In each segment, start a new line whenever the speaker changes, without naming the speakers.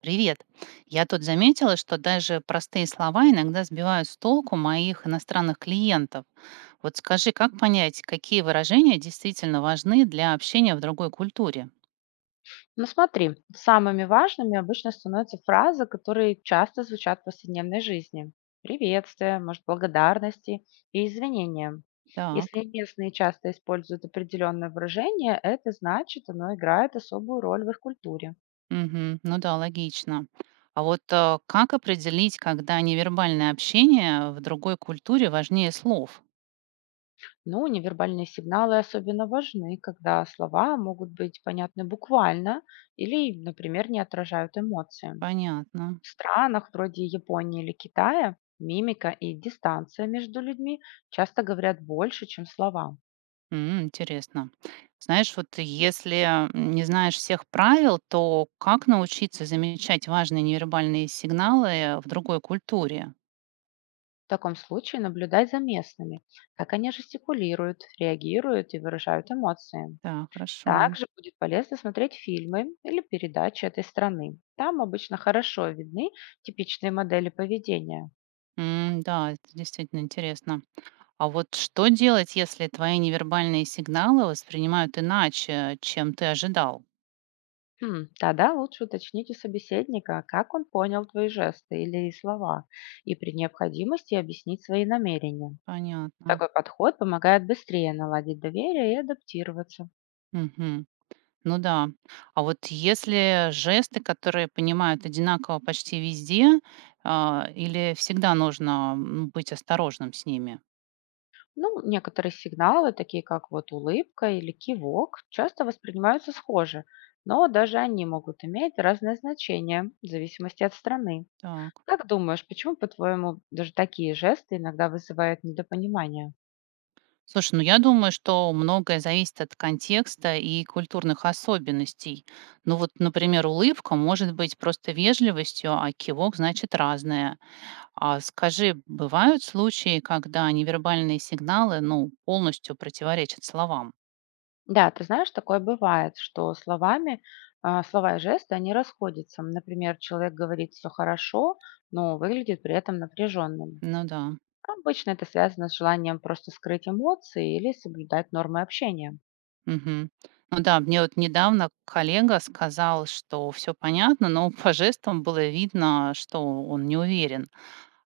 Привет. Я тут заметила, что даже простые слова иногда сбивают с толку моих иностранных клиентов. Вот скажи, как понять, какие выражения действительно важны для общения в другой культуре?
Ну смотри, самыми важными обычно становятся фразы, которые часто звучат в повседневной жизни. Приветствия, может, благодарности и извинения.
Так,
Если местные часто используют определенное выражение, это значит, оно играет особую роль в их культуре.
мгм, ну да, логично. А вот как определить, когда невербальное общение в другой культуре важнее слов?
Ну, невербальные сигналы особенно важны, когда слова могут быть понятны буквально или, например, не отражают эмоции.
Понятно.
В странах вроде Японии или Китая мимика и дистанция между людьми часто говорят больше, чем слова.
М, интересно. Знаешь, вот если не знаешь всех правил, то как научиться замечать важные невербальные сигналы в другой культуре?
В таком случае наблюдай за местными, как они жестикулируют, реагируют и выражают эмоции.
Да, хорошо.
Также будет полезно смотреть фильмы или передачи этой страны. Там обычно хорошо видны типичные модели поведения.
М, да, это действительно интересно. А вот что делать, если твои невербальные сигналы воспринимают иначе, чем ты ожидал?
Хм, тогда лучше уточнить у собеседника, как он понял твои жесты или слова, и при необходимости объяснить свои намерения.
Понятно.
Такой подход помогает быстрее наладить доверие и адаптироваться.
Мгм. Ну да. А вот если жесты, которые понимают одинаково почти везде, а, или всегда нужно быть осторожным с ними?
Ну, некоторые сигналы, такие как вот улыбка или кивок, часто воспринимаются схоже, но даже они могут иметь разное значение в зависимости от страны.
Так.
Как думаешь, почему, по-твоему, даже такие жесты иногда вызывают недопонимание?
Слушай, ну я думаю, что многое зависит от контекста и культурных особенностей. Ну вот, например, улыбка может быть просто вежливостью, а кивок значит разное. А скажи, бывают случаи, когда невербальные сигналы, ну, полностью противоречат словам?
Да, ты знаешь, такое бывает, что словами, слова и жесты, они расходятся. Например, человек говорит: все хорошо, но выглядит при этом напряженным.
Ну да.
Обычно это связано с желанием просто скрыть эмоции или соблюдать нормы общения.
Мгм. Ну да, мне вот недавно коллега сказал, что все понятно, но по жестам было видно, что он не уверен.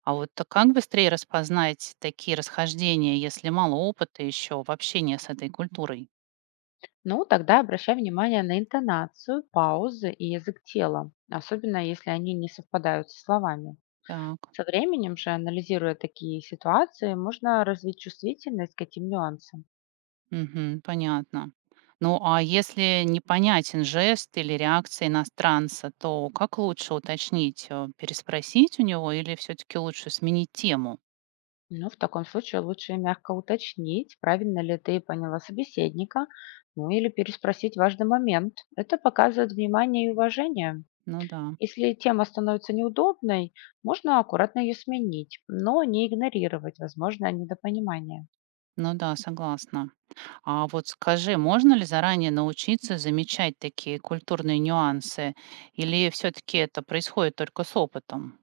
А вот то как быстрее распознать такие расхождения, если мало опыта еще в общении с этой культурой?
Ну, тогда обращай внимание на интонацию, паузы и язык тела, особенно если они не совпадают со словами.
Так,
Со временем же, анализируя такие ситуации, можно развить чувствительность к этим нюансам.
мгм, понятно. Ну а если непонятен жест или реакция иностранца, то как лучше уточнить, переспросить у него или все-таки лучше сменить тему?
Ну, в таком случае лучше мягко уточнить, правильно ли ты поняла собеседника, ну или переспросить важный момент. Это показывает внимание и уважение.
Ну да,
Если тема становится неудобной, можно аккуратно ее сменить, но не игнорировать возможное недопонимание.
ну да, согласна. А вот скажи, можно ли заранее научиться замечать такие культурные нюансы? Или все-таки это происходит только с опытом?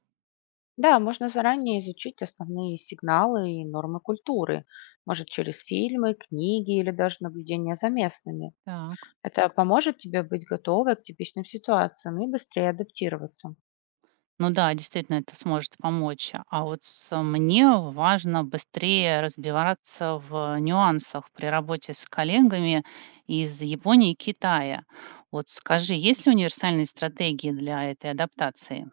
Да, можно заранее изучить основные сигналы и нормы культуры, может через фильмы, книги или даже наблюдения за местными.
Так.
Это поможет тебе быть готовой к типичным ситуациям и быстрее адаптироваться.
Ну да, действительно, это сможет помочь. А вот мне важно быстрее разбираться в нюансах при работе с коллегами из Японии и Китая. Вот скажи, есть ли универсальные стратегии для этой адаптации?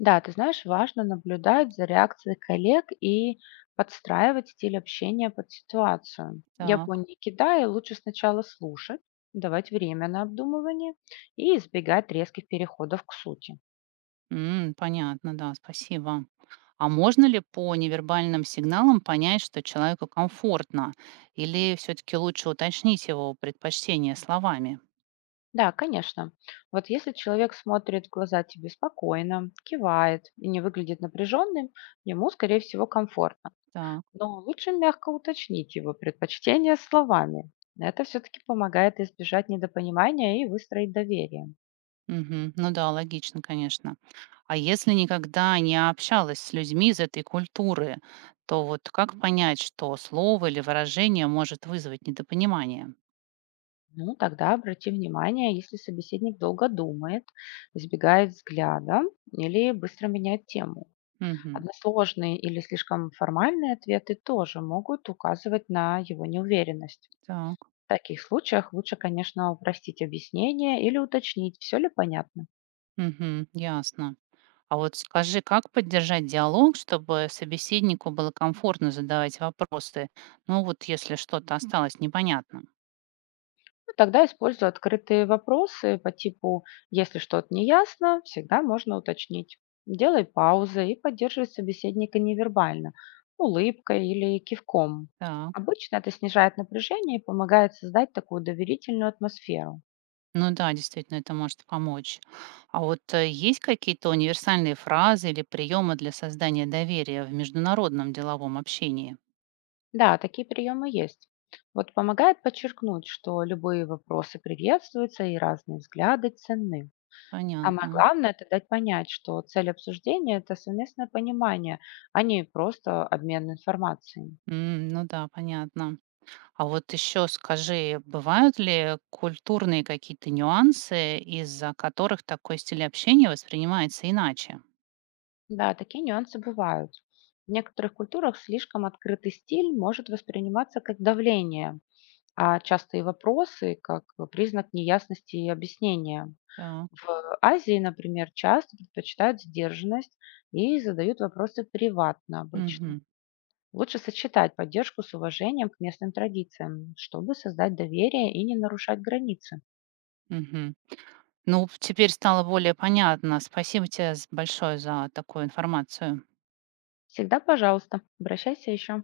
Да, ты знаешь, важно наблюдать за реакцией коллег и подстраивать стиль общения под ситуацию. Я бы
Так.
не кидаю, лучше сначала слушать, давать время на обдумывание и избегать резких переходов к сути.
М, понятно, да, спасибо. А можно ли по невербальным сигналам понять, что человеку комфортно? Или все-таки лучше уточнить его предпочтение словами?
Да, конечно. Вот если человек смотрит в глаза тебе спокойно, кивает и не выглядит напряженным, ему, скорее всего, комфортно.
Так,
Но лучше мягко уточнить его предпочтения словами. Это все-таки помогает избежать недопонимания и выстроить доверие.
мгм. Ну да, логично, конечно. А если никогда не общалась с людьми из этой культуры, то вот как понять, что слово или выражение может вызвать недопонимание?
Ну, тогда обрати внимание, если собеседник долго думает, избегает взгляда или быстро меняет тему.
Мгм.
Односложные или слишком формальные ответы тоже могут указывать на его неуверенность.
Так,
В таких случаях лучше, конечно, упростить объяснение или уточнить, все ли понятно.
мгм, ясно. А вот скажи, как поддержать диалог, чтобы собеседнику было комфортно задавать вопросы? Ну вот если что-то осталось непонятным.
Ну, тогда использую открытые вопросы по типу «если что-то не ясно, всегда можно уточнить». Делай паузы и поддерживай собеседника невербально, улыбкой или кивком.
Так,
Обычно это снижает напряжение и помогает создать такую доверительную атмосферу.
ну да, действительно, это может помочь. А вот есть какие-то универсальные фразы или приемы для создания доверия в международном деловом общении?
Да, такие приемы есть. Вот помогает подчеркнуть, что любые вопросы приветствуются и разные взгляды ценны. Самое
Понятно.
главное — это дать понять, что цель обсуждения — это совместное понимание, а не просто обмен информацией.
М, ну да, понятно. А вот еще скажи, бывают ли культурные какие-то нюансы, из-за которых такой стиль общения воспринимается иначе?
Да, такие нюансы бывают. В некоторых культурах слишком открытый стиль может восприниматься как давление, а частые вопросы– как признак неясности и объяснения. В Азии, например, часто предпочитают сдержанность и задают вопросы приватно обычно.
Мгм,
Лучше сочетать поддержку с уважением к местным традициям, чтобы создать доверие и не нарушать границы.
мгм. Ну, теперь стало более понятно. Спасибо тебе з большое за такую информацию.
Всегда, пожалуйста, обращайся еще.